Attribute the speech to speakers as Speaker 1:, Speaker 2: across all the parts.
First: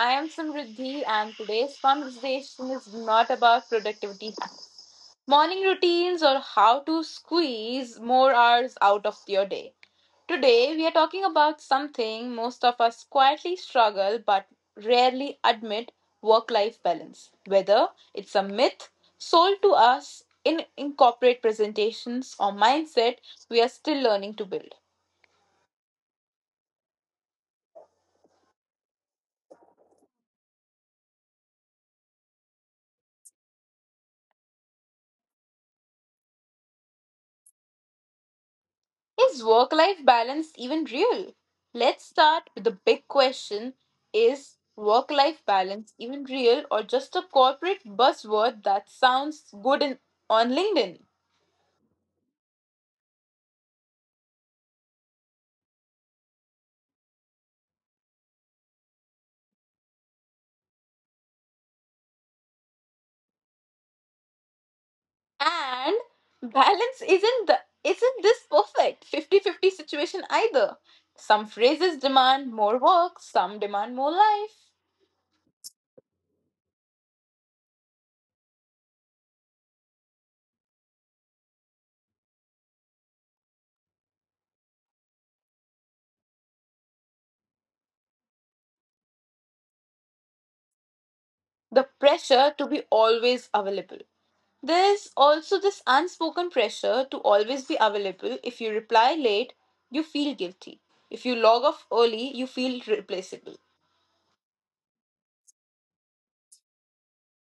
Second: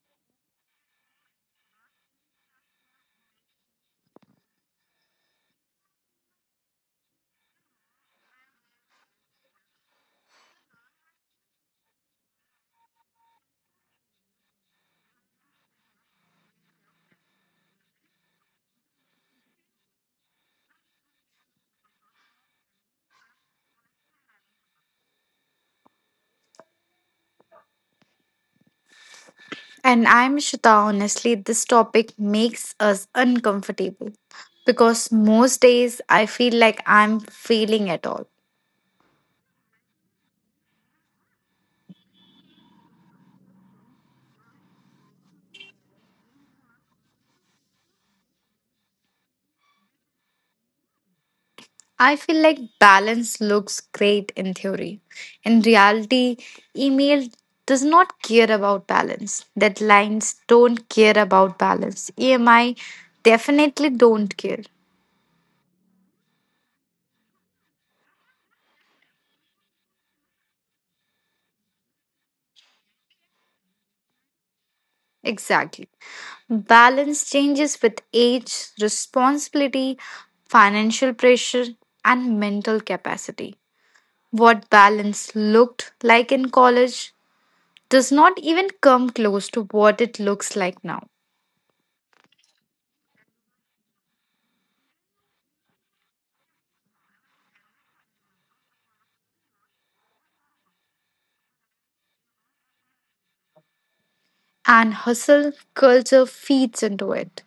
Speaker 1: I am Samriddhi, and today's conversation is not about productivity hacks, morning routines, or how to squeeze more hours out of your day. Today, we are talking about something most of us quietly struggle but rarely admit. Work life balance. Whether it's a myth sold to us in corporate presentations or mindset we are still learning to build.
Speaker 2: And I'm Shita, honestly, this topic makes us uncomfortable because most days I feel like I'm failing at all.
Speaker 1: Is work life balance even real? Let's start with the big question. Is work life balance even real or just a corporate buzzword that sounds good on LinkedIn?
Speaker 2: I feel like balance looks great in theory. In reality, email does not care about balance. Deadlines don't care about balance. EMI definitely don't care.
Speaker 1: And balance isn't the isn't this perfect fifty-fifty situation either. Some phrases demand more work, some demand more life.
Speaker 2: Exactly. Balance changes with age, responsibility, financial pressure, and mental capacity. What balance looked like in college does not even come close to what it looks like now.
Speaker 1: The pressure to be always available. There's also this unspoken pressure to always be available. If you reply late, you feel guilty. If you log off early, you feel replaceable.
Speaker 2: And hustle culture feeds into it.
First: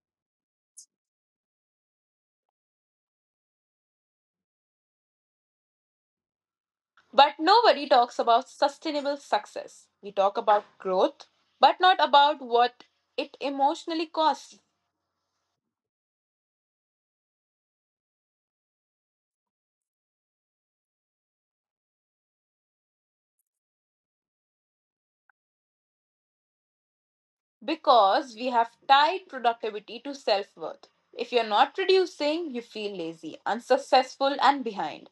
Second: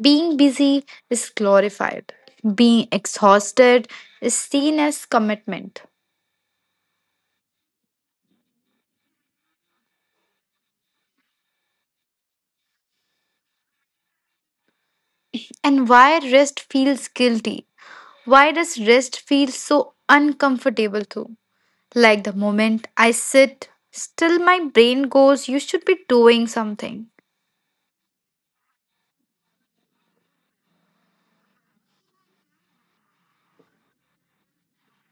Speaker 2: Being busy is glorified, being exhausted is seen as commitment.
Speaker 1: But nobody talks about sustainable success. We talk about growth, but not about what it emotionally costs,
Speaker 2: And why rest feels guilty? Why does rest feel so uncomfortable too? Like the moment I sit, still my brain goes, you should be doing something.
Speaker 1: because we have tied productivity to self worth. If you're not producing, you feel lazy, unsuccessful, and behind.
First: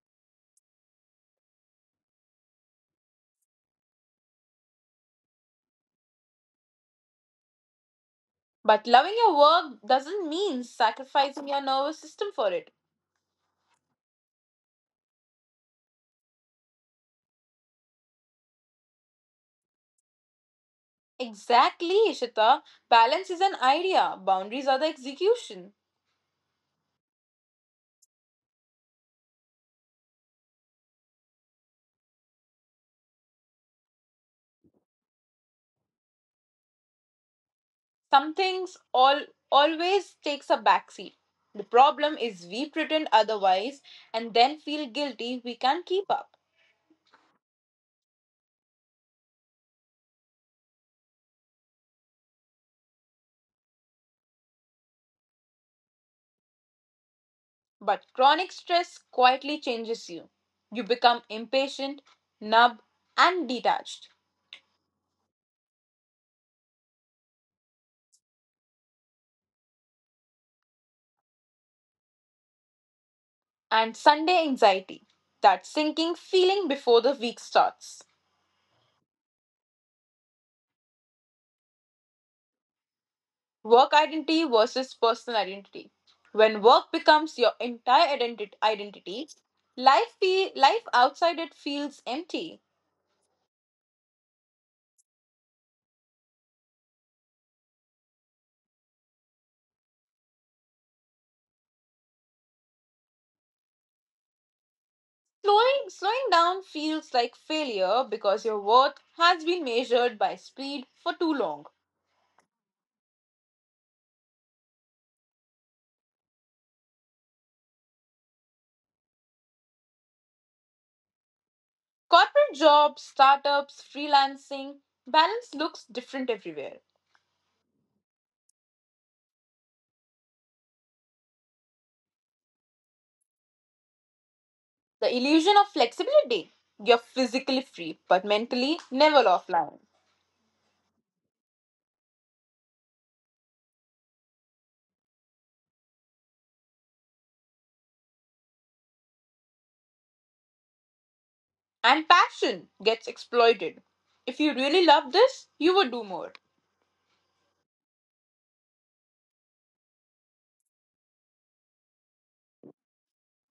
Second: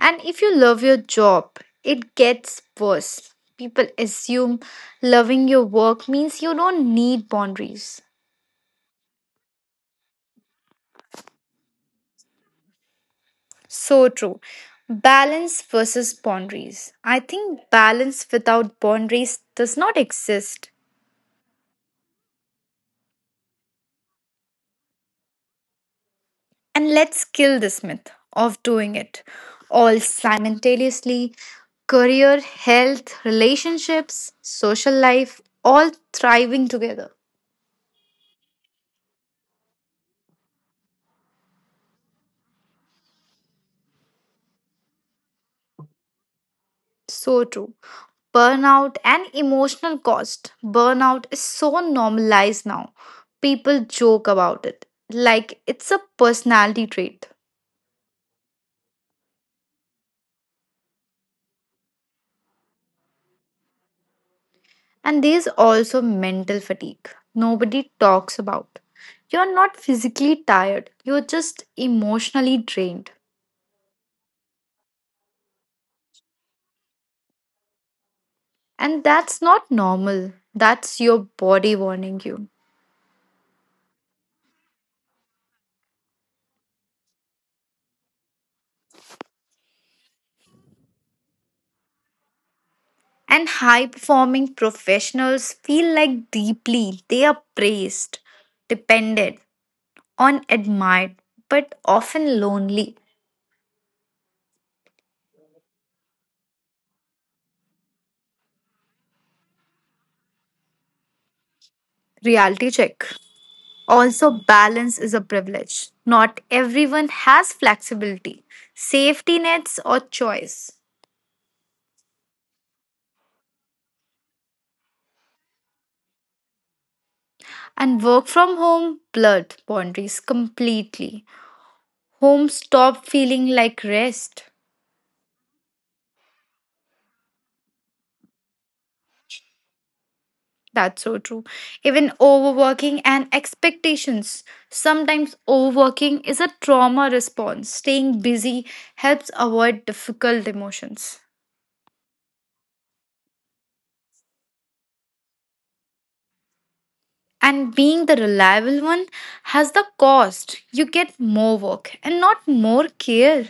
Speaker 2: And if you love your job, it gets worse. People assume loving your work means you don't need boundaries.
Speaker 1: But loving your work doesn't mean sacrificing your nervous system for it.
Speaker 2: So true. Balance versus boundaries. I think balance without boundaries does not exist.
Speaker 1: Exactly, Ishita. Balance is an idea. Boundaries are the execution.
Speaker 2: And let's kill this myth of doing it all simultaneously. Career, health, relationships, social life, all thriving together.
Speaker 1: Some things all always takes a backseat. The problem is we pretend otherwise and then feel guilty we can't keep up.
Speaker 2: So true. Burnout and emotional cost. Burnout is so normalized now. People joke about it like it's a personality trait.
Speaker 1: But chronic stress quietly changes you. You become impatient, numb, and detached.
Speaker 2: And there's also mental fatigue. Nobody talks about. You're not physically tired, you're just emotionally drained.
Speaker 1: And Sunday anxiety, that sinking feeling before the week starts.
Speaker 2: And that's not normal. That's your body warning you.
Speaker 1: Work identity versus personal identity. When work becomes your entire identity, life outside it feels empty.
Speaker 2: And high performing professionals feel like deeply they are praised, depended on, admired, but often lonely.
Speaker 1: Slowing down feels like failure because your worth has been measured by speed for too long.
Speaker 2: Reality check. Also, balance is a privilege. Not everyone has flexibility, safety nets, or choice.
Speaker 1: Corporate jobs, startups, freelancing, balance looks different everywhere.
Speaker 2: And work from home blurred boundaries completely. Home stopped feeling like rest.
Speaker 1: The illusion of flexibility. You're physically free but mentally never offline.
Speaker 2: That's so true. Even overworking and expectations. Sometimes overworking is a trauma response. Staying busy helps avoid difficult emotions.
Speaker 1: And passion gets exploited. If you really love this, you would do more.
Speaker 2: And being the reliable one has the cost. You get more work and not more care.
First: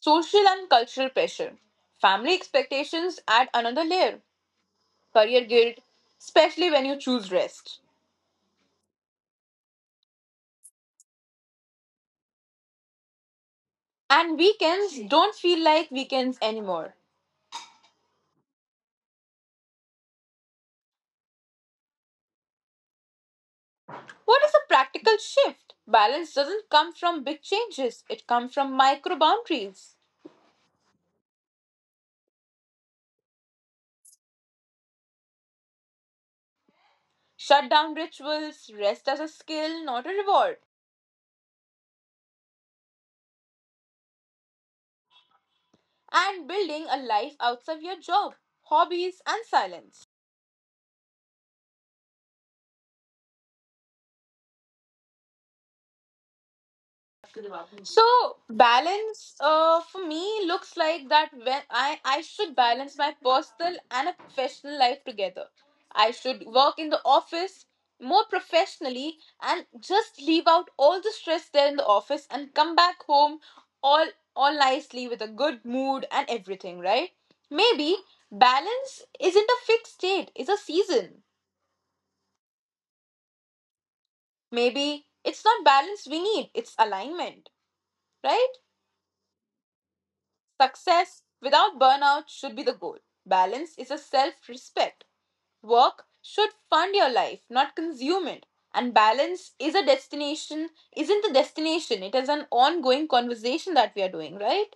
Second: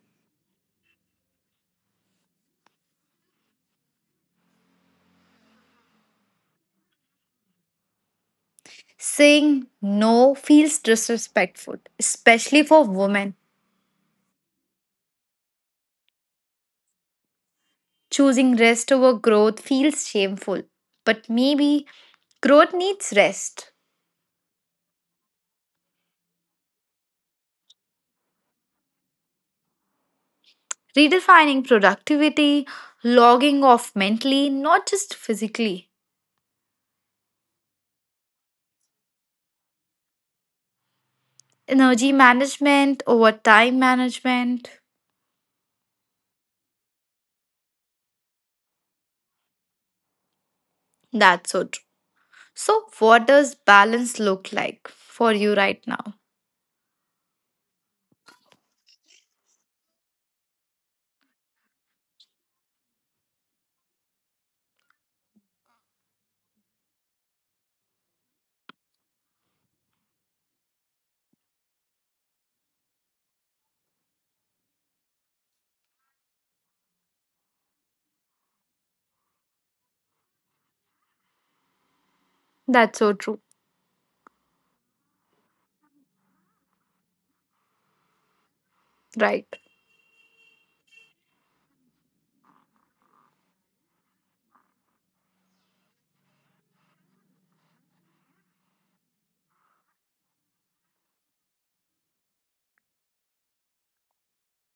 Speaker 1: Social and cultural pressure. Family expectations add another layer. Career guilt, especially when you choose rest.
Speaker 2: Saying no feels disrespectful, especially for women.
Speaker 1: And weekends don't feel like weekends anymore.
Speaker 2: Choosing rest over growth feels shameful. But maybe growth needs rest.
Speaker 1: What is a practical shift? Balance doesn't come from big changes, it comes from micro boundaries.
Speaker 2: Redefining productivity, logging off mentally, not just physically.
Speaker 1: Shut down rituals, rest as a skill, not a reward.
Speaker 2: Energy management over time management.
Speaker 1: And building a life outside your job, hobbies, and silence.
Speaker 2: That's so true. So, what does balance look like for you right now?
Speaker 1: So balance for me looks like that when I should balance my personal and a professional life together. I should work in the office more professionally and just leave out all the stress there in the office and come back home all all nicely with a good mood and everything, right? Maybe balance isn't a fixed state, it's a season.
Speaker 2: That's so true.
Speaker 1: Maybe it's not balance we need, it's alignment, right?
Speaker 2: Right.
Speaker 1: Success without burnout should be the goal. Balance is a self respect. Work should fund your life, not consume it. And balance isn't the destination. It is an ongoing conversation that we are doing, right?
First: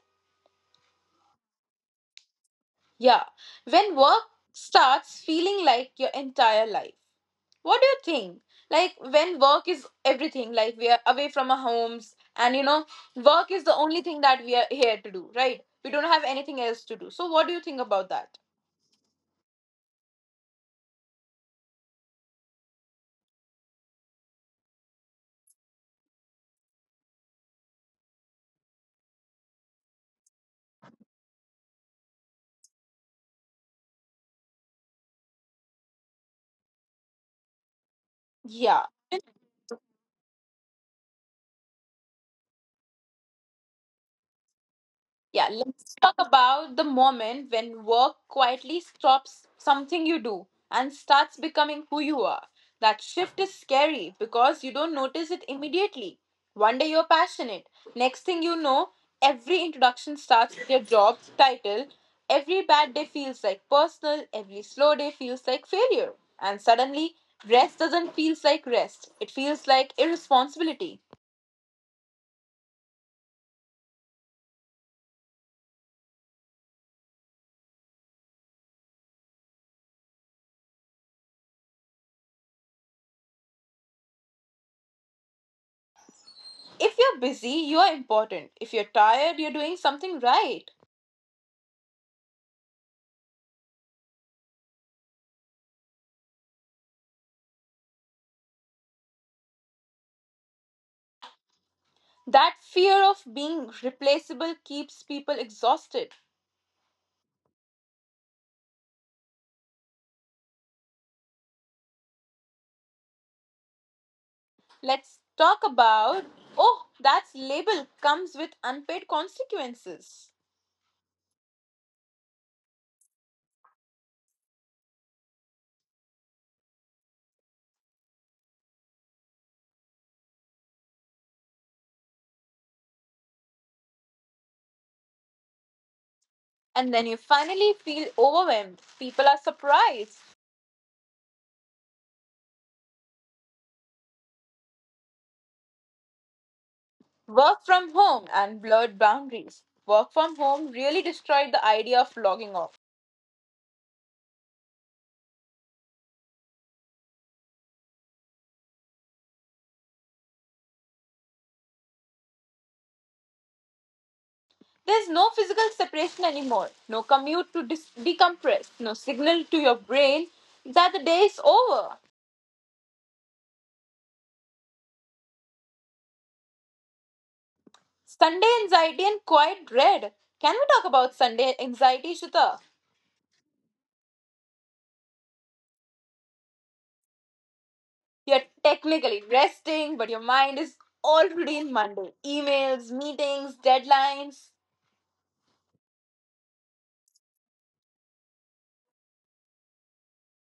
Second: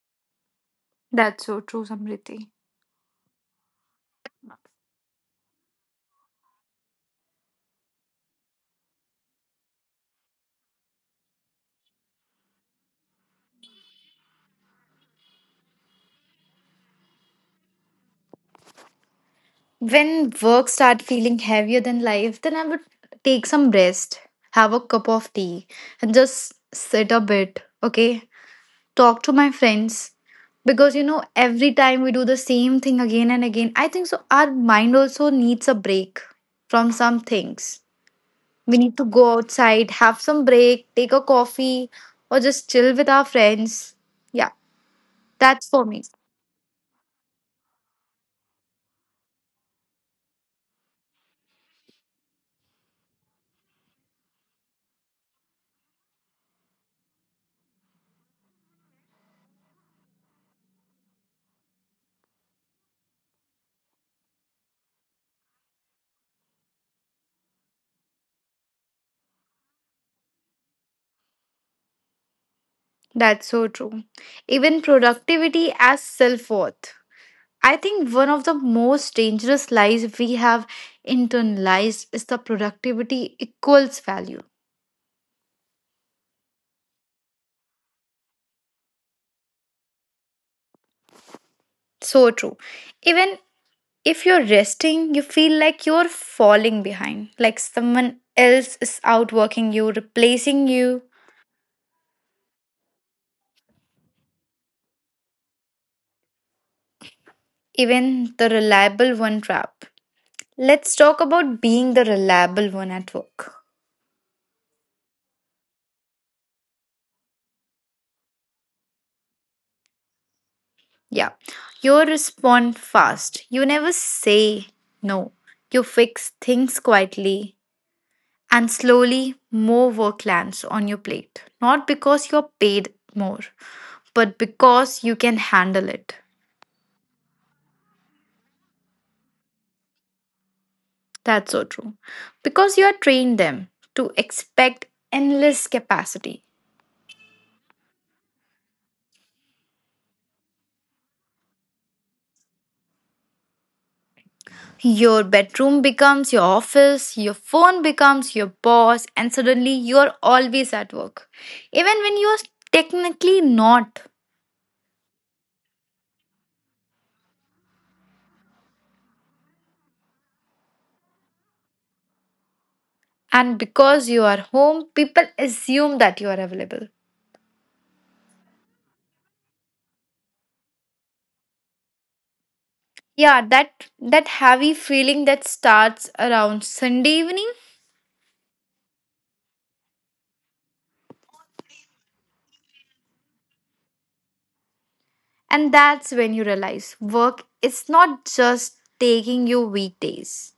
Speaker 2: That's so true, Samriti.
Speaker 1: Yeah. When work starts feeling like your entire life, what do you think? Like when work is everything, like we are away from our homes, and work is the only thing that we are here to do, right? We don't have anything else to do. So, what do you think about that?
Speaker 2: When work start feeling heavier than life, then I would take some rest, have a cup of tea, and just sit a bit. Okay, talk to my friends because you know every time we do the same thing again and again, I think so our mind also needs a break from some things. We
Speaker 1: Yeah.
Speaker 2: need to go outside, have some break, take a coffee or just chill with our friends. Yeah,
Speaker 1: Yeah,
Speaker 2: that's for
Speaker 1: let's
Speaker 2: me.
Speaker 1: talk about the moment when work quietly stops something you do and starts becoming who you are. That shift is scary because you don't notice it immediately. One day you're passionate. Next thing you know, every introduction starts with your job title. Every bad day feels like personal. Every slow day feels like failure. And suddenly, rest doesn't feel like rest. It feels like irresponsibility.
Speaker 2: That's so true. Even productivity as self-worth, I think one of the most dangerous lies we have internalized is the productivity equals value.
Speaker 1: If you're busy, you're important. If you're tired, you're doing something right.
Speaker 2: So true. Even if you're resting, you feel like you're falling behind, like someone else is outworking you, replacing you,
Speaker 1: That fear of being replaceable keeps people exhausted.
Speaker 2: even the reliable one trap. Let's talk about being the reliable one at work.
Speaker 1: Let's talk about oh, that label comes with unpaid consequences.
Speaker 2: Yeah, you respond fast. You never say no. You fix things quietly and slowly more work lands on your plate. Not because you're paid more, but because you can handle it.
Speaker 1: And then you finally feel overwhelmed. People are surprised.
Speaker 2: That's so true. Because you are trained them to expect endless capacity.
Speaker 1: Work from home and blurred boundaries. Work from home really destroyed the idea of logging off.
Speaker 2: Your bedroom becomes your office, your phone becomes your boss, and suddenly you are always at work. Even when you are technically not.
Speaker 1: There's no physical separation anymore, no commute to decompress, no signal to your brain that the day is over.
Speaker 2: And because you are home, people assume that you are available.
Speaker 1: Sunday anxiety and quiet dread. Can we talk about Sunday anxiety, Shuta?
Speaker 2: Yeah, that heavy feeling that starts around Sunday evening,
Speaker 1: You're technically resting, but your mind is already in Monday. Emails, meetings, deadlines.
Speaker 2: and that's when you realize work is not just taking you weekdays.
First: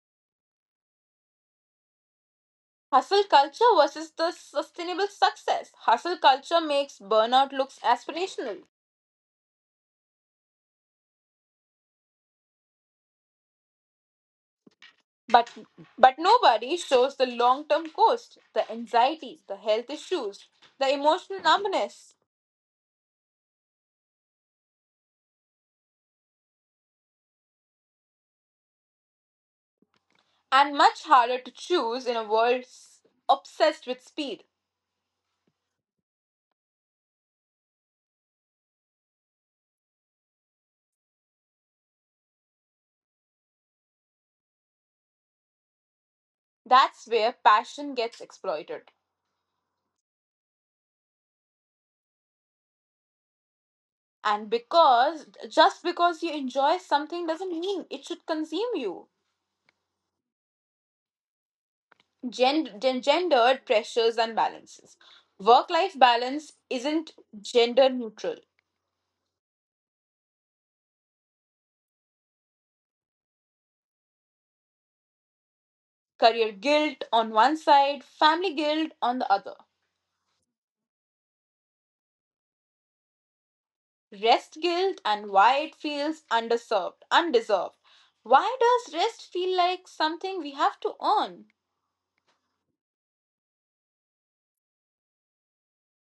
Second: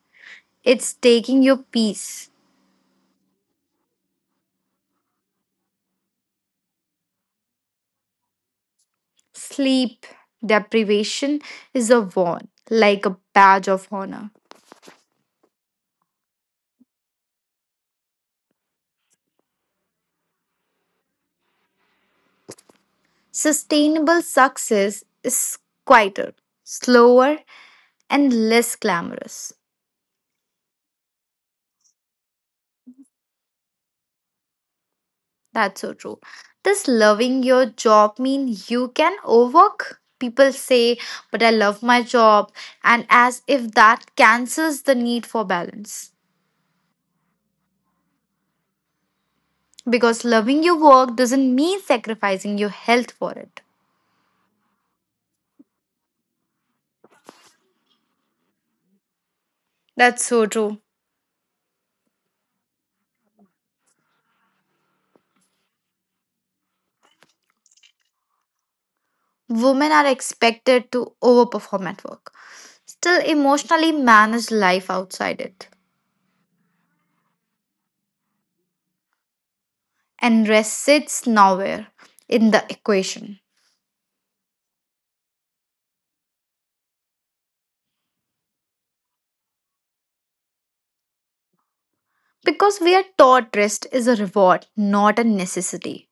Speaker 2: It's taking your peace.
Speaker 1: Hustle culture versus the sustainable success. Hustle culture makes burnout looks aspirational.
Speaker 2: Sleep deprivation is a warn, like a badge of honor.
Speaker 1: But but nobody shows the long-term cost, the anxiety, the health issues, the emotional numbness,
Speaker 2: Sustainable success is quieter, slower, and less glamorous.
Speaker 1: and much harder to choose in a world obsessed with speed.
Speaker 2: That's so true. Does loving your job mean you can overwork? People say, but I love my job, and as if that cancels the need for balance.
Speaker 1: That's where passion gets exploited.
Speaker 2: Because loving your work doesn't mean sacrificing your health for it.
Speaker 1: And because just because you enjoy something doesn't mean it should consume you.
Speaker 2: That's so true.
Speaker 1: Gendered pressures and balances. Work life balance isn't gender neutral.
Speaker 2: Women are expected to overperform at work, still emotionally manage life outside it.
Speaker 1: Career guilt on one side, family guilt on the other.
Speaker 2: And rest sits nowhere in the equation
Speaker 1: Rest guilt and why it feels underserved, undeserved. Why does rest feel like something we have to earn?
Speaker 2: because we are taught rest is a reward, not a necessity.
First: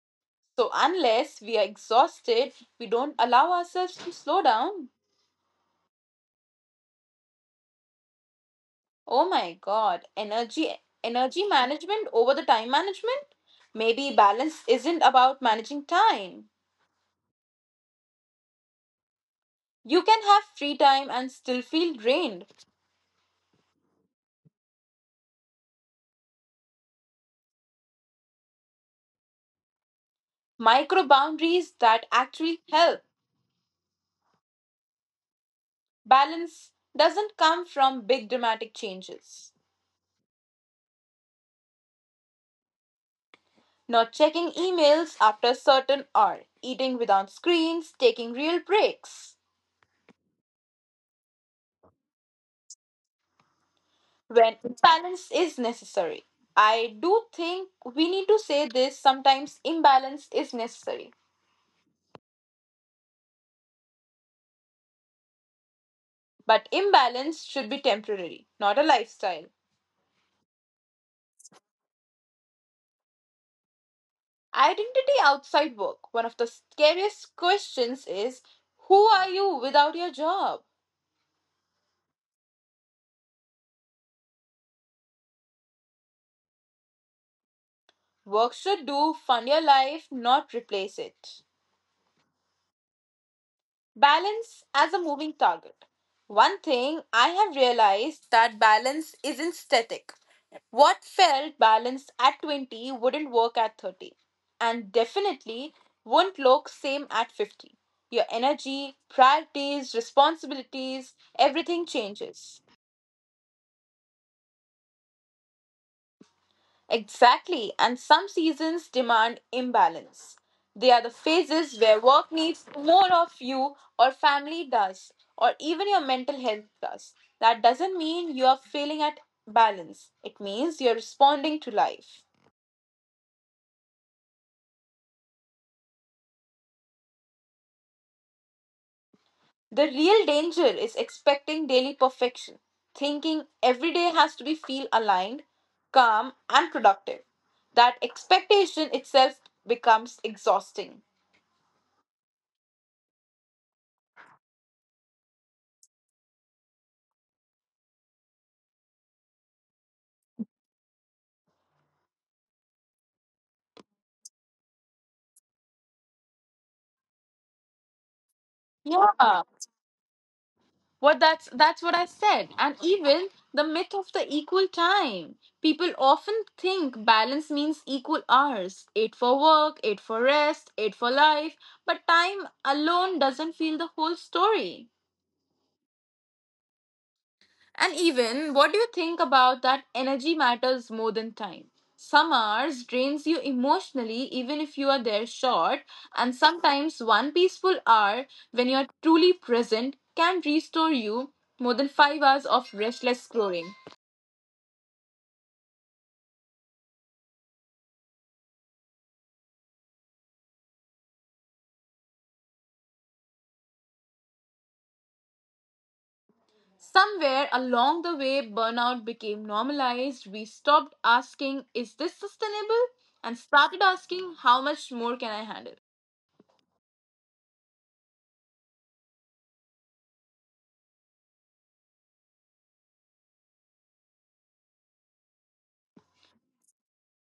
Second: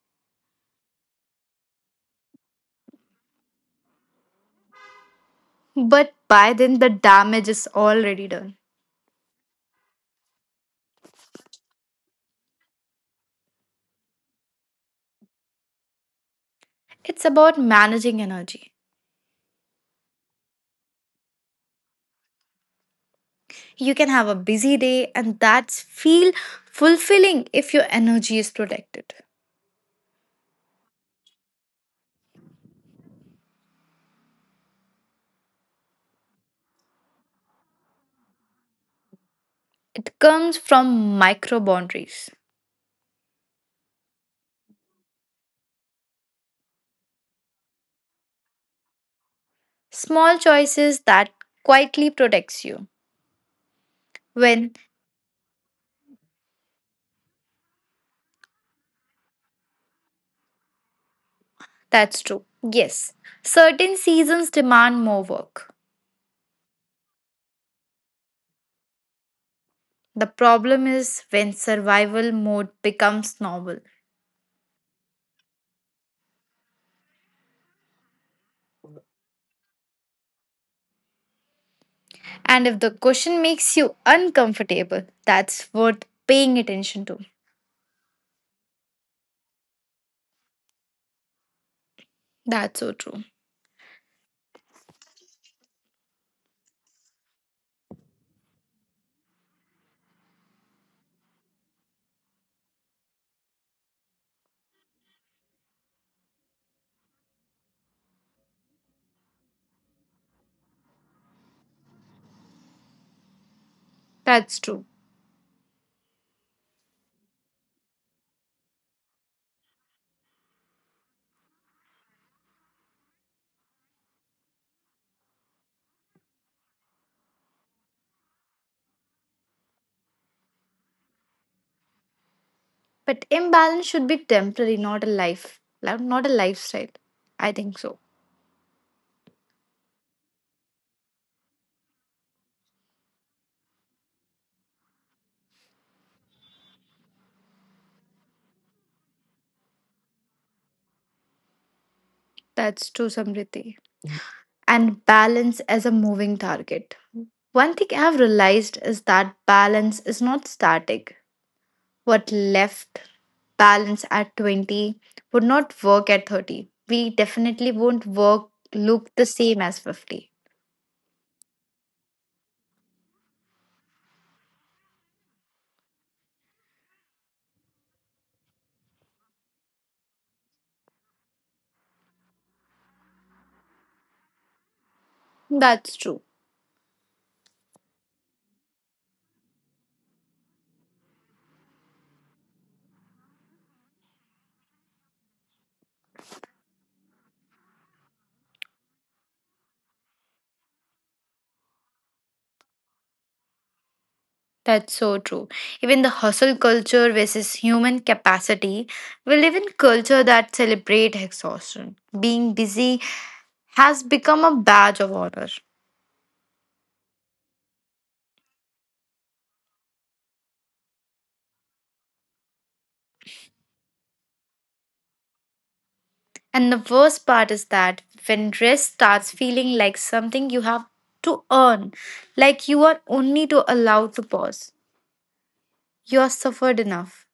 Speaker 1: So, unless we are exhausted, we don't allow ourselves to slow down.
Speaker 2: But by then, the damage is already done.
Speaker 1: Oh my god, energy management over the time management? Maybe balance isn't about managing time.
Speaker 2: It's about managing energy.
Speaker 1: You can have free time and still feel drained.
Speaker 2: You can have a busy day, and that's feel fulfilling if your energy is protected.
Speaker 1: Micro boundaries that actually help. Balance doesn't come from big dramatic changes.
Speaker 2: It comes from micro boundaries.
Speaker 1: Not checking emails after a certain hour, eating without screens, taking real breaks
Speaker 2: Small choices that quietly protects you.
Speaker 1: when
Speaker 2: When
Speaker 1: balance is necessary. I do think we need to say this. Sometimes imbalance is necessary.
Speaker 2: that's true. Yes. Certain seasons demand more work.
Speaker 1: But imbalance should be temporary, not a lifestyle.
Speaker 2: The problem is when survival mode becomes normal.
Speaker 1: Identity outside work. One of the scariest questions is who are you without your job?
Speaker 2: And if the question makes you uncomfortable, that's worth paying attention to.
Speaker 1: Work should fund your life, not replace it.
Speaker 2: That's so true.
Speaker 1: Balance as a moving target. One thing I have realized that balance isn't static. What felt balanced at 20 wouldn't work at 30 and definitely won't look same at 50. Your energy, priorities, responsibilities, everything changes.
Speaker 2: That's true.
Speaker 1: Exactly, and some seasons demand imbalance. They are the phases where work needs more of you, or family does, or even your mental health does. That doesn't mean you are failing at balance, it means you're responding to life.
Speaker 2: But imbalance should be temporary, not a life. Not a lifestyle. I think so.
Speaker 1: The real danger is expecting daily perfection, thinking every day has to be feel aligned, calm, and productive. That expectation itself becomes exhausting.
Speaker 2: That's true, Samriti. And balance as a moving target. One thing I've realized is that balance is not static. What left balance at 20 would not work at 30. We definitely won't work look the
Speaker 1: Yeah.
Speaker 2: same as 50.
Speaker 1: What that's what I said. And even the myth of the equal time. People often think balance means equal hours, 8 for work, 8 for rest, 8 for life, but time alone doesn't feel the whole story.
Speaker 2: That's true.
Speaker 1: And even what do you think about that energy matters more than time? Some hours drains you emotionally even if you are there short, and sometimes one peaceful hour when you are truly present can restore you more than 5 hours of restless scrolling.
Speaker 2: That's so true. Even the hustle culture versus human capacity, we live in culture that celebrate exhaustion. Being busy has become a badge of honor.
Speaker 1: Somewhere along the way, burnout became normalized. We stopped asking, is this sustainable? And started asking, how much more can I handle?
Speaker 2: And the worst part is that when rest starts feeling like something you have to earn, like you are only to allow to pause, you are suffered enough.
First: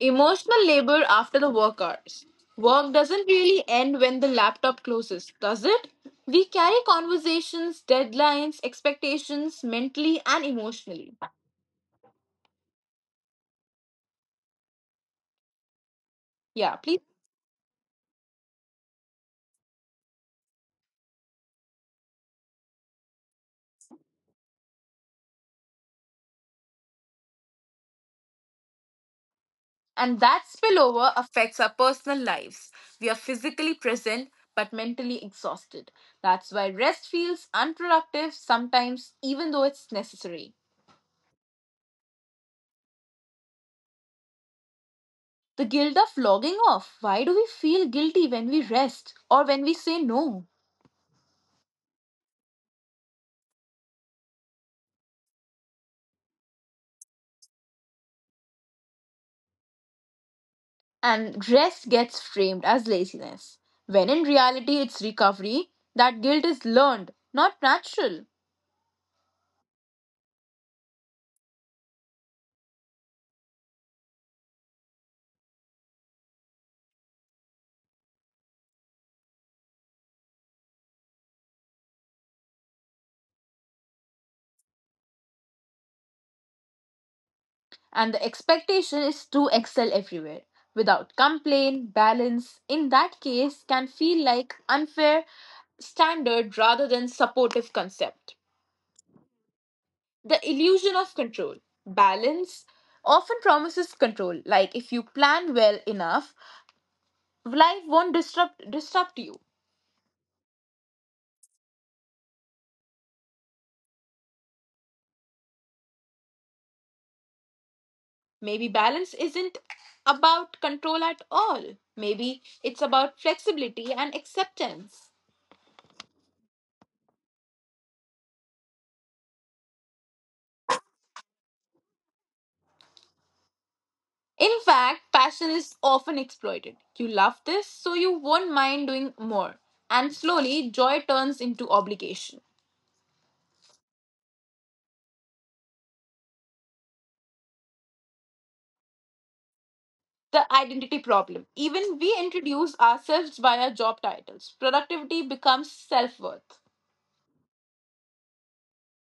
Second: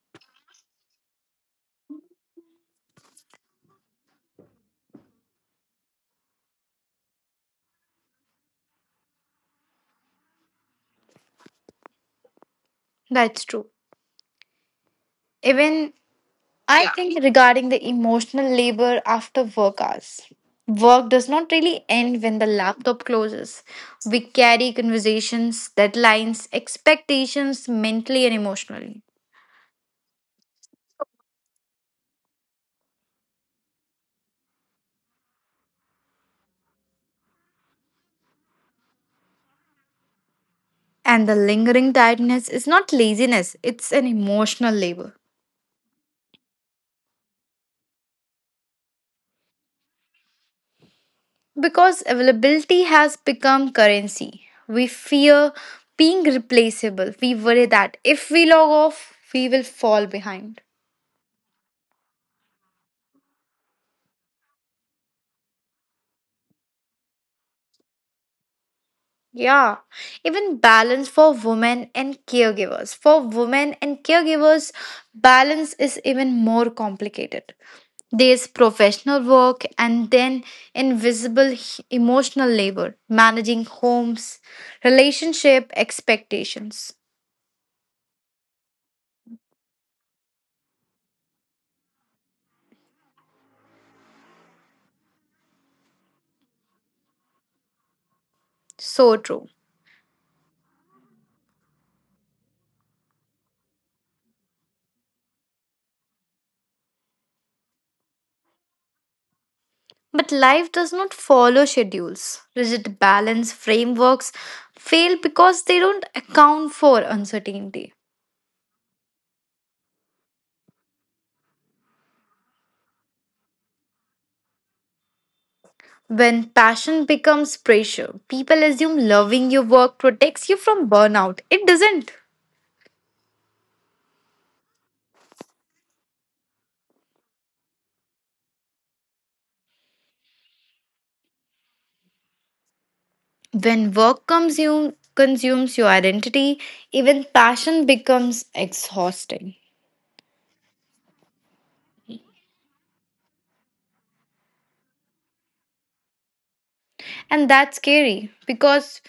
Speaker 1: Emotional labor after the work hours. Work doesn't really end when the laptop closes, does it? We carry conversations, deadlines, expectations mentally and emotionally.
Speaker 2: That's true. Even
Speaker 1: Yeah,
Speaker 2: I Yeah.
Speaker 1: please.
Speaker 2: think regarding the emotional labor after work hours, work does not really end when the laptop closes. We carry conversations, deadlines, expectations mentally and emotionally.
Speaker 1: And that spillover affects our personal lives. We are physically present but mentally exhausted. That's why rest feels unproductive sometimes, even though it's necessary.
Speaker 2: And the lingering tiredness is not laziness, it's an emotional labor.
Speaker 1: The guilt of logging off. Why do we feel guilty when we rest or when we say no?
Speaker 2: Because availability has become currency. We fear being replaceable. We worry that if we log off, we will fall behind.
Speaker 1: And rest gets framed as laziness. When in reality, it's recovery. That guilt is learned, not natural.
Speaker 2: Yeah, even balance for women and caregivers. For women and caregivers, balance is even more complicated. There's professional work and then invisible emotional labor, managing homes, relationship expectations.
Speaker 1: And the expectation is to excel everywhere. Without complaint, balance, in that case, can feel like unfair standard rather than supportive concept.
Speaker 2: So true.
Speaker 1: The illusion of control. Balance often promises control, like if you plan well enough, life won't disrupt you.
Speaker 2: But life does not follow schedules. Rigid balance frameworks fail because they don't account for uncertainty.
Speaker 1: Maybe balance isn't about control at all. Maybe it's about flexibility and acceptance.
Speaker 2: When passion becomes pressure, people assume loving your work protects you from burnout. It doesn't.
Speaker 1: In fact, passion is often exploited. You love this, so you won't mind doing more. And slowly, joy turns into obligation.
Speaker 2: When consumes your identity, even passion becomes exhausting.
Speaker 1: The identity problem. Even we introduce ourselves via job titles. Productivity becomes self worth.
Speaker 2: And that's scary because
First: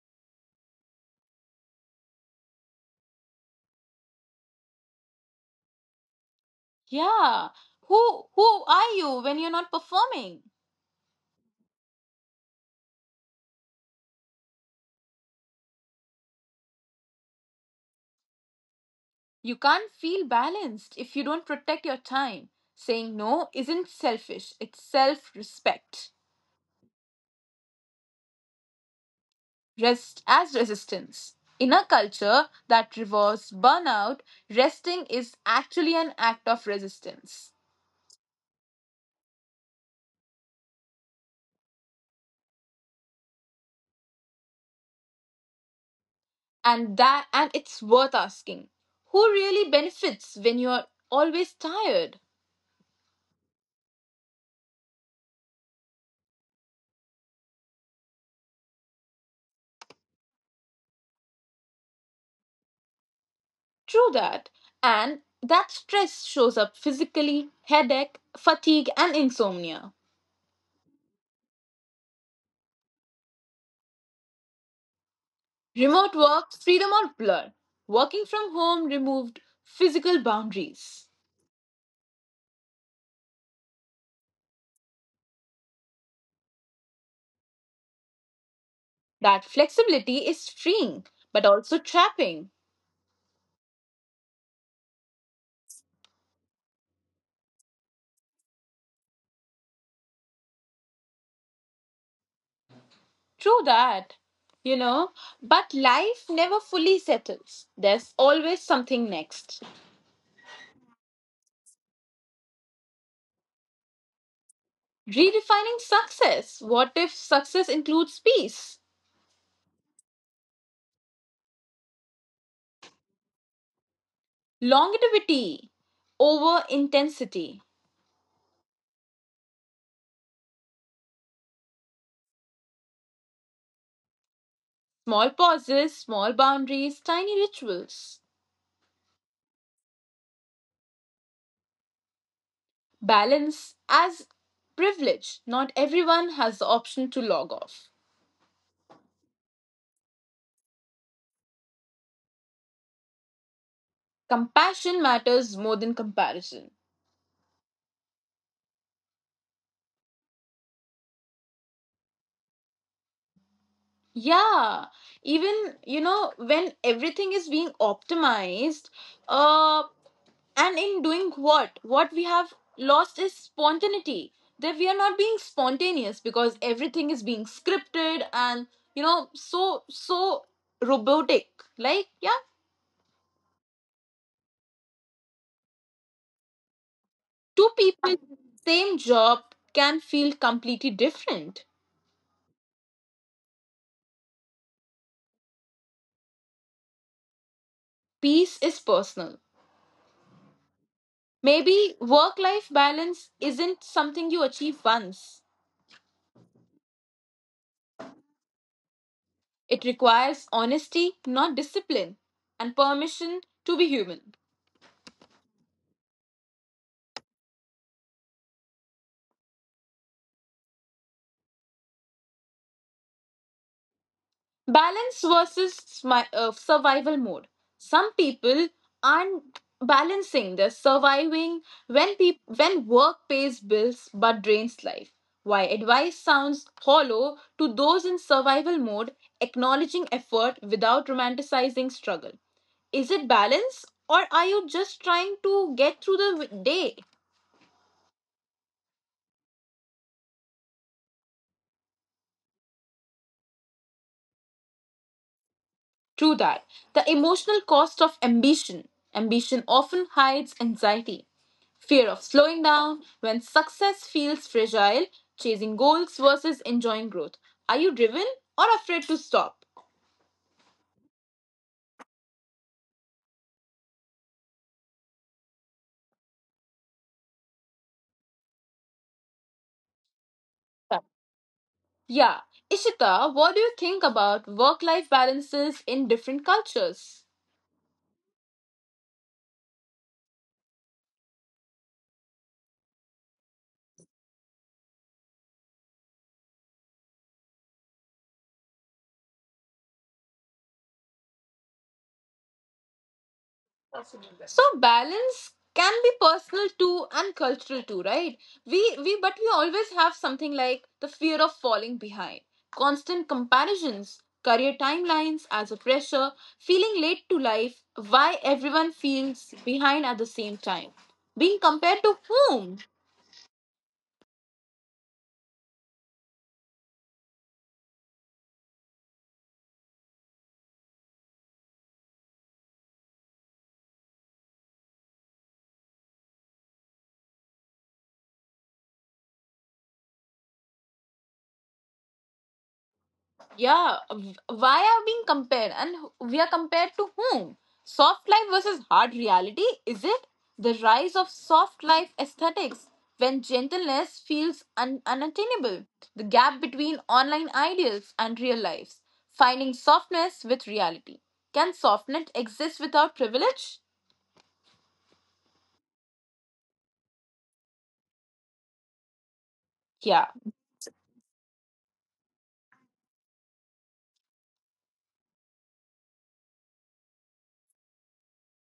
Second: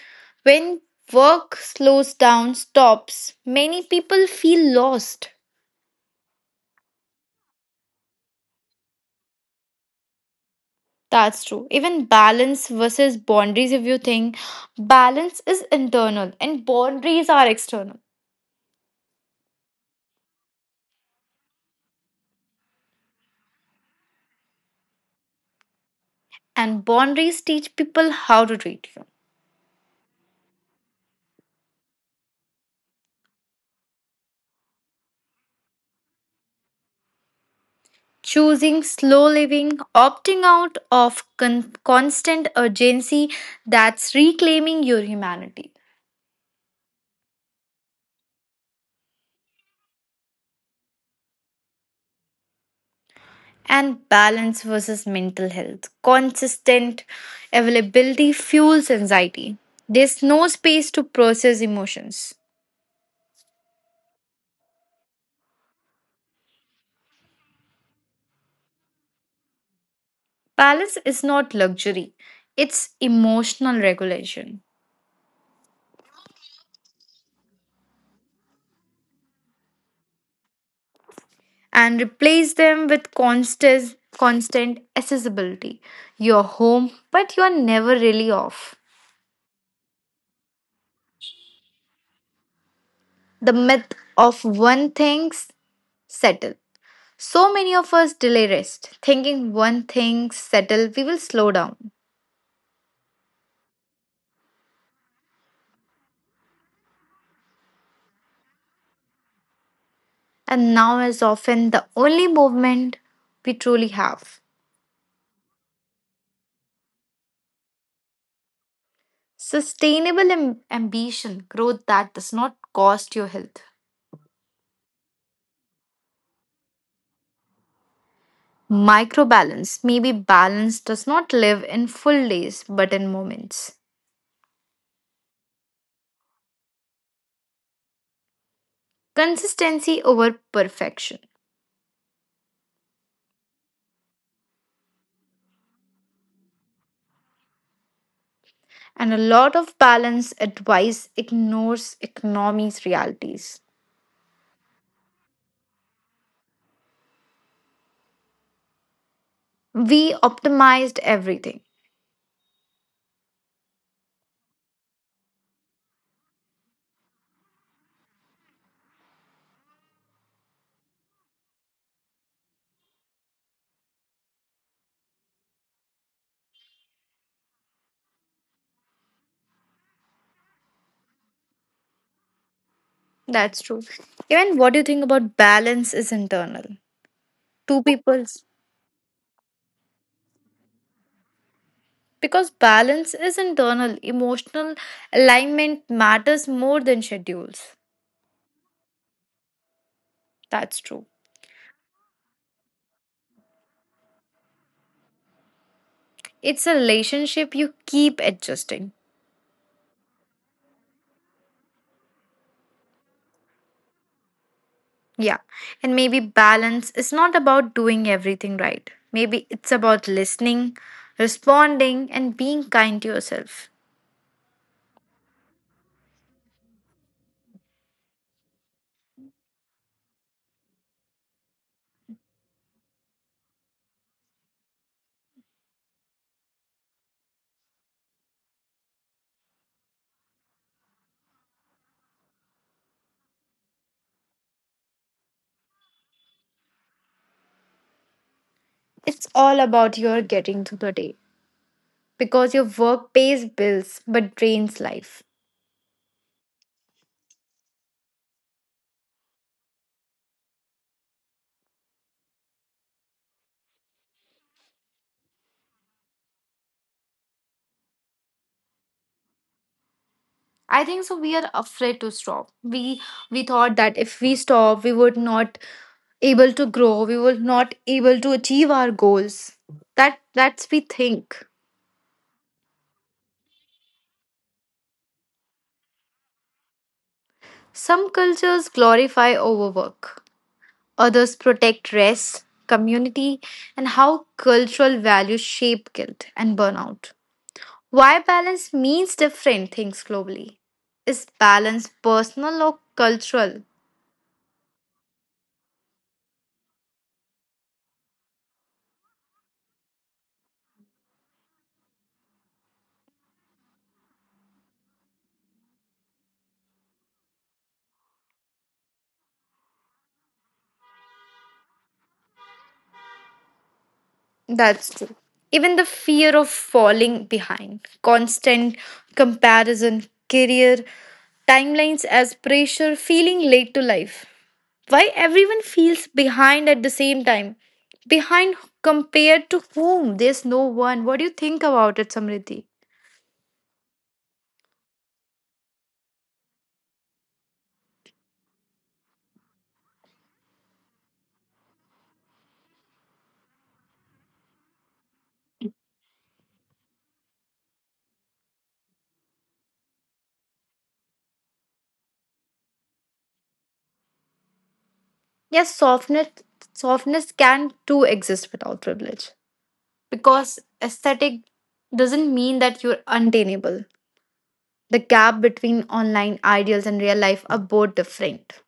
Speaker 2: when work slows down, stops, many people feel lost.
Speaker 1: Yeah. Who are you when you're not performing?
Speaker 2: That's true. Even balance versus boundaries, if you think balance is internal and boundaries are external,
Speaker 1: You can't feel balanced if you don't protect your time. Saying no isn't selfish, it's self respect.
Speaker 2: and boundaries teach people how to treat you.
Speaker 1: Rest as resistance. In a culture that rewards burnout, resting is actually an act of resistance.
Speaker 2: Choosing slow living, opting out of constant urgency, that's reclaiming your humanity.
Speaker 1: And that, and it's worth asking. Who really benefits when you're always tired?
Speaker 2: And balance versus mental health. Consistent availability fuels anxiety. There's no space to process emotions.
Speaker 1: True that. And that stress shows up physically, headache, fatigue, and insomnia.
Speaker 2: Balance is not luxury, it's emotional regulation.
Speaker 1: Remote work, freedom or blur. Working from home removed physical boundaries.
Speaker 2: And replace them with constant accessibility. You're home, but you're never really off.
Speaker 1: That flexibility is freeing, but also trapping.
Speaker 2: The myth of one thing's settle. So many of us delay rest, thinking one thing's settle, we will slow down.
Speaker 1: True that, you know. But life never fully settles. There's always something next.
Speaker 2: And now is often the only movement we truly have.
Speaker 1: Redefining success. What if success includes peace?
Speaker 2: Sustainable ambition, growth that does not cost your health.
Speaker 1: Longevity over intensity.
Speaker 2: Microbalance. Maybe balance does not live in full days but in moments.
Speaker 1: Small pauses, small boundaries, tiny rituals.
Speaker 2: Consistency over perfection.
Speaker 1: Balance as privilege. Not everyone has the option to log off.
Speaker 2: And a lot of balance advice ignores economy's realities.
Speaker 1: Compassion matters more than comparison.
Speaker 2: We optimized everything.
Speaker 1: Yeah, even when everything is being optimized, uh, and in doing what we have lost is spontaneity. That we are not being spontaneous because everything is being scripted and so robotic. Like yeah,
Speaker 2: That's true. Even what you think about balance is internal.
Speaker 1: two
Speaker 2: Two
Speaker 1: people
Speaker 2: people's.
Speaker 1: same job can feel completely different.
Speaker 2: Because balance is internal, emotional alignment matters more than schedules.
Speaker 1: Peace is personal.
Speaker 2: That's true.
Speaker 1: Maybe work life balance isn't something you achieve once.
Speaker 2: It's a relationship you keep adjusting.
Speaker 1: It requires honesty, not discipline, and permission to be human.
Speaker 2: Yeah, and maybe balance is not about doing everything right. Maybe it's about listening, responding, and being kind to yourself.
Speaker 1: Balance versus survival mode. Some people aren't balancing. They're surviving when peop when work pays bills but drains life. Why advice sounds hollow to those in survival mode, acknowledging effort without romanticizing struggle. Is it balance, or are you just trying to get through the day?
Speaker 2: It's all about your getting through the day because your work pays bills but drains life.
Speaker 1: True that. The emotional cost of ambition. Ambition often hides anxiety, fear of slowing down, when success feels fragile, chasing goals versus enjoying growth. Are you driven or afraid to stop?
Speaker 2: I think so. We are afraid to stop. We thought that if we stop, we would not able to grow. We would not able to achieve our goals. That's we think.
Speaker 1: Yeah. Ishita, what do you think about work life balances in different cultures?
Speaker 2: Some cultures glorify overwork others protect rest, community, and how cultural values shape guilt and burnout. Why balance means different things globally. Is balance personal or cultural?
Speaker 1: So balance can be personal too and cultural too, right? We but we always have something like the fear of falling behind, constant comparisons, career timelines as a pressure, feeling late to life, why everyone feels behind at the same time. Being compared to whom?
Speaker 2: That's true. Even the fear of falling behind, constant comparison, career, timelines as pressure, feeling late to life. Why everyone feels behind at the same time? Behind compared to whom? There's no one. What do you think about it, Samriddhi?
Speaker 1: Yeah, why are being compared, and we are compared to whom? Soft life versus hard reality, is it? The rise of soft life aesthetics, when gentleness feels unattainable, the gap between online ideals and real lives, finding softness with reality. Can softness exist without privilege?
Speaker 2: Yes, softness can too exist without privilege.
Speaker 1: Yeah,
Speaker 2: Because aesthetic doesn't mean that you're untainable. The gap between online ideals and real life are both different.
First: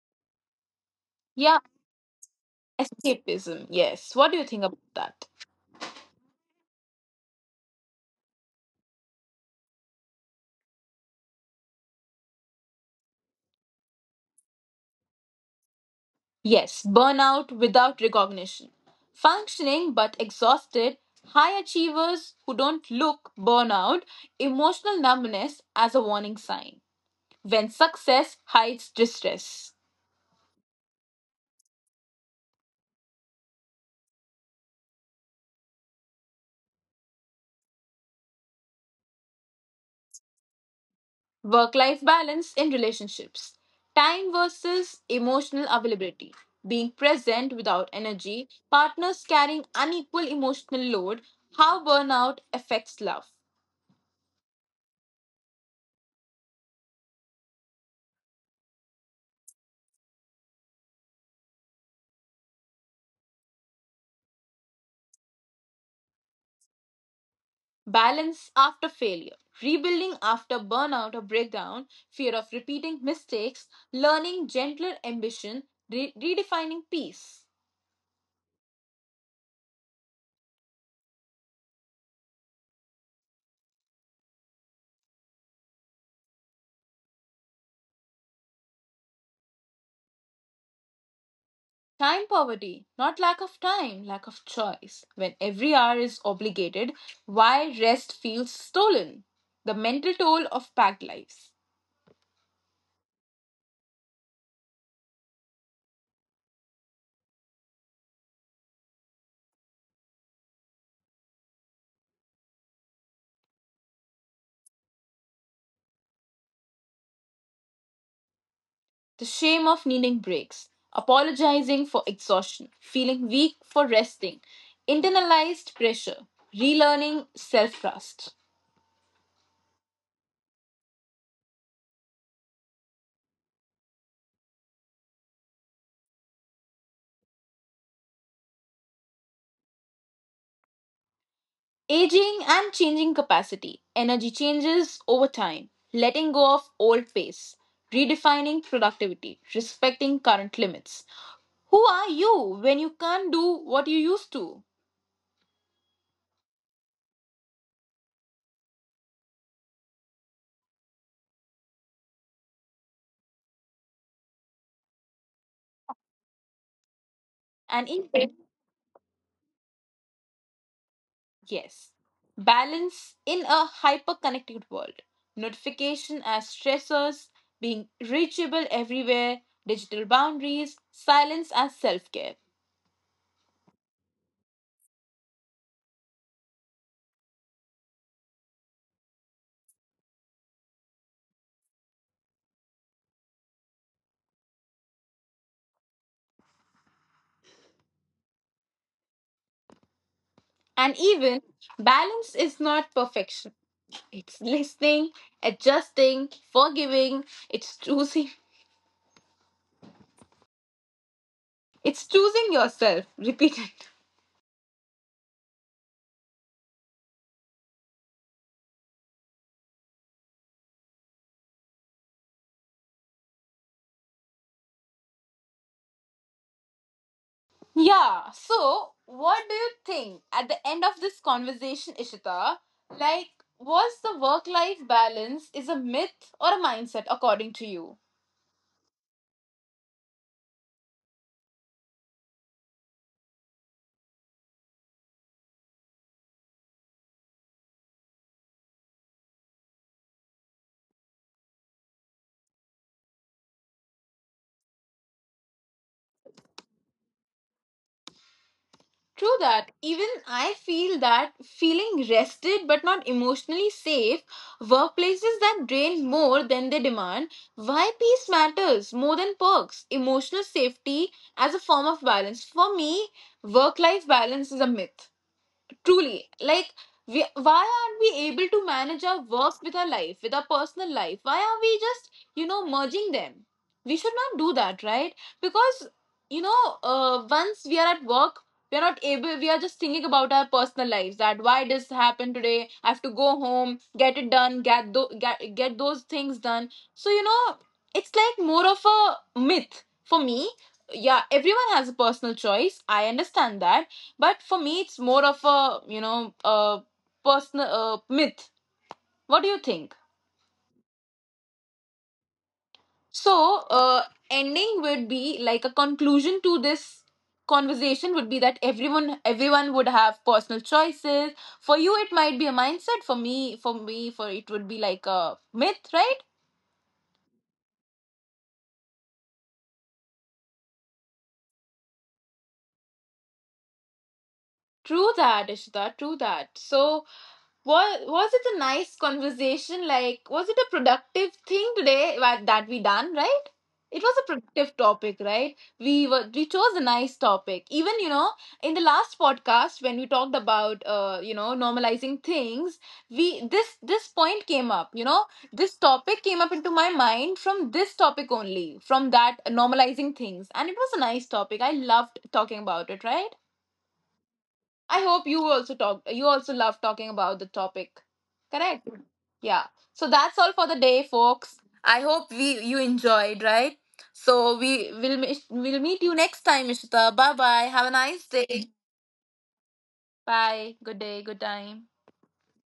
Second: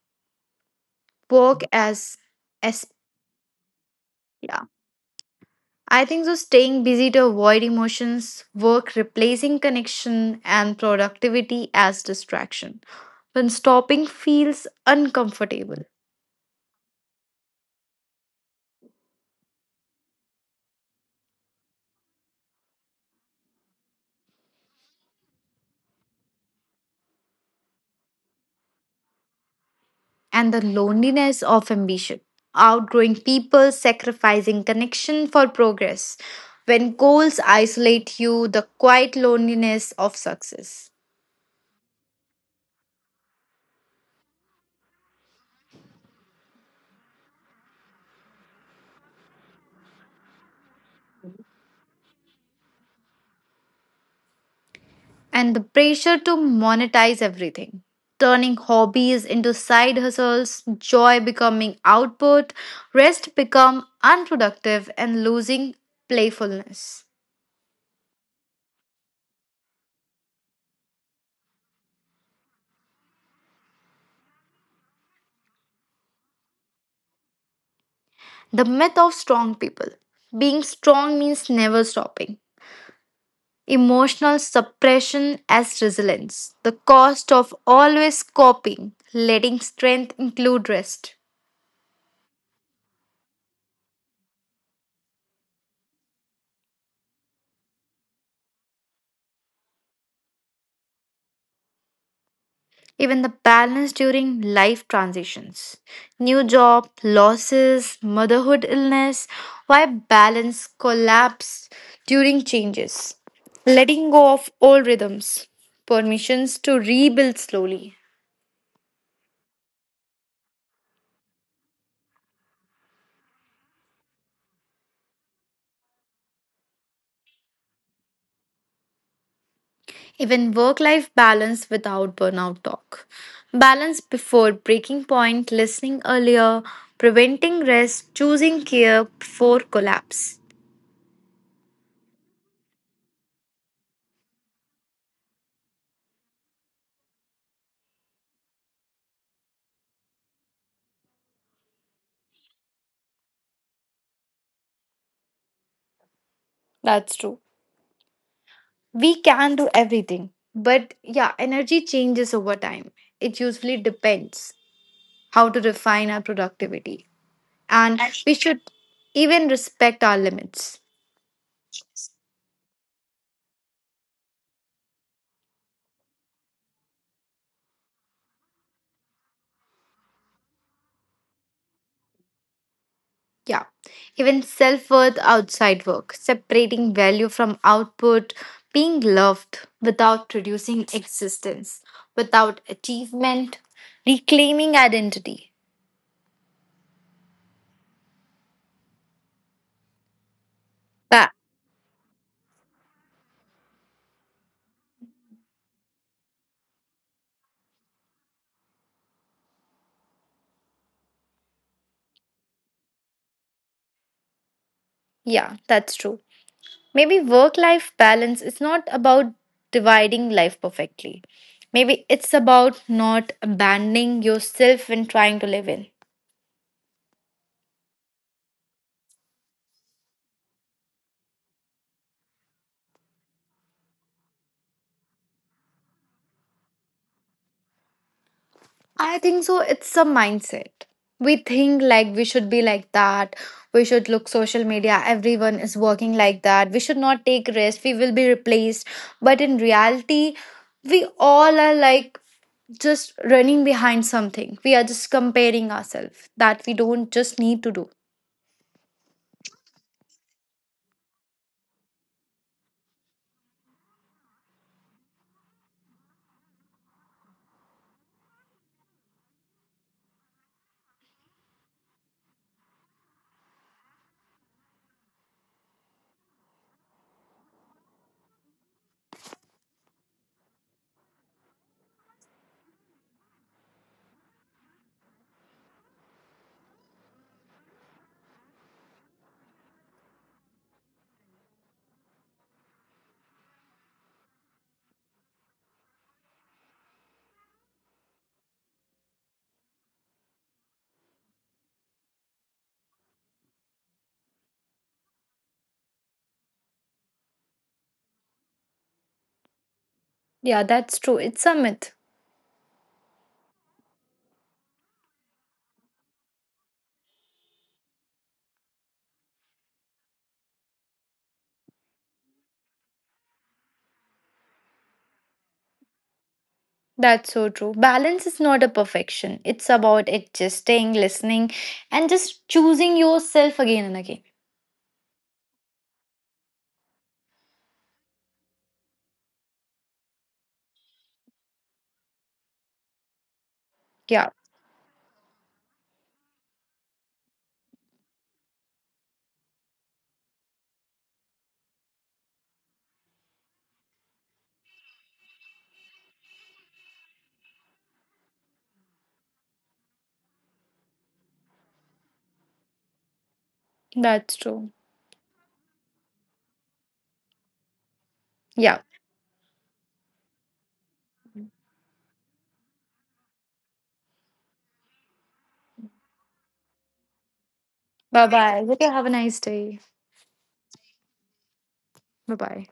Speaker 1: yeah,
Speaker 2: Work as
Speaker 1: escapism, yes. What do you
Speaker 2: yeah,
Speaker 1: think about that?
Speaker 2: I think so staying busy to avoid emotions, work replacing connection and productivity as distraction. When stopping feels uncomfortable
Speaker 1: Yes, burnout without recognition. Functioning but exhausted, high achievers who don't look burnout, emotional numbness as a warning sign. When success hides distress.
Speaker 2: and the loneliness of ambition. Outgrowing people, sacrificing connection for progress. When goals isolate you, the quiet loneliness of success.
Speaker 1: Work life balance in relationships. Time versus emotional availability. Being present without energy, partners carrying unequal emotional load, how burnout affects love.
Speaker 2: And the pressure to monetize everything, turning hobbies into side hustles, joy becoming output, rest become unproductive and losing playfulness.
Speaker 1: Balance after failure, rebuilding after burnout or breakdown, fear of repeating mistakes, learning gentler ambition, redefining peace.
Speaker 2: The myth of strong people. Being strong means never stopping. Emotional suppression as resilience. The cost of always coping, letting strength include rest.
Speaker 1: Time poverty, not lack of time, lack of choice. When every hour is obligated, why rest feels stolen? The mental toll of packed lives,
Speaker 2: Even the balance during life transitions. New job, losses, motherhood illness, why balance collapse during changes. Letting go of old rhythms, permissions to rebuild slowly.
Speaker 1: the shame of needing breaks, apologizing for exhaustion, feeling weak for resting, internalized pressure, relearning self trust.
Speaker 2: Even work life balance without burnout talk. Balance before breaking point, listening earlier, preventing rest, choosing care before collapse.
Speaker 1: Aging and changing capacity. Energy changes over time. Letting go of old pace. Redefining productivity. Respecting current limits. Who are you when you can't do what you used to?
Speaker 2: That's true. We can do everything but yeah energy changes over time, it usually depends how to refine our productivity,
Speaker 1: And
Speaker 2: and
Speaker 1: in,
Speaker 2: we should even respect our limits.
Speaker 1: yes. Balance in a hyper connected world. Notification as stressors. Being reachable everywhere. Digital boundaries. Silence as self care.
Speaker 2: Yeah, even self-worth outside work, separating value from output, being loved without reducing existence without achievement, reclaiming identity.
Speaker 1: And
Speaker 2: That
Speaker 1: even balance is not perfection. It's listening, adjusting, forgiving, it's choosing. It's choosing yourself. Repeat it.
Speaker 2: yeah, that's true. Maybe work life balance is not about dividing life perfectly. Maybe it's about not abandoning yourself when trying to live in.
Speaker 1: Yeah. So, what do you think at the end of this conversation, Ishita? Like, was the work life balance is a myth or a mindset according to you?
Speaker 2: I think so. It's a mindset. We think like we should be like that. We should look social media. Everyone is working like that. We should not take risks. We will be replaced. But in reality, we all are like just running behind something. We are just comparing ourselves that we don't just need to do.
Speaker 1: True that. Even I feel that, feeling rested but not emotionally safe, workplaces that drain more than they demand, why peace matters more than perks. Emotional safety as a form of balance. For me, work life balance is a myth. Truly, like, we, why aren't we able to manage our work with our life, with our personal life? Why are we just, merging them? We should not do that, right? Because, once we are at work, we are not able, we are just thinking about our personal lives, that why this happened today? I have to go home, get it done, get those things done. So, it's like more of a myth for me. Yeah, everyone has a personal choice, I understand that, but for me, it's more of a a personal myth. What do you think?
Speaker 2: Yeah, that's true. It's a myth.
Speaker 1: So, uh, ending would be like a conclusion to this conversation would be that everyone would have personal choices. For you, it might be a mindset. For me, for me, for it would be like a myth, right?
Speaker 2: That's so true. Balance is not a perfection. It's about adjusting, listening, and just choosing yourself again and again.
Speaker 1: True that, Ishita. True that. So, was it a nice conversation? Like, was it a productive thing today that we done? Right? It was a
Speaker 2: Yeah,
Speaker 1: productive topic, right? We chose a nice topic. Even in the last podcast when we talked about you know normalizing things, we this point came up. You know, this topic came up into my mind from this topic only, from that normalizing things, and it was a nice topic. I loved talking about it. Right?
Speaker 2: that's true.
Speaker 1: I hope you also love talking about the topic.
Speaker 2: Yeah.
Speaker 1: Correct? Yeah. So that's all for the day, folks. I hope we you enjoyed, right? So we'll meet you next time, Ishita. Bye bye. Have a
Speaker 2: Bye
Speaker 1: nice
Speaker 2: bye.
Speaker 1: day.
Speaker 2: Okay, have a nice day.
Speaker 1: Bye. Good day, good time.
Speaker 2: Bye bye.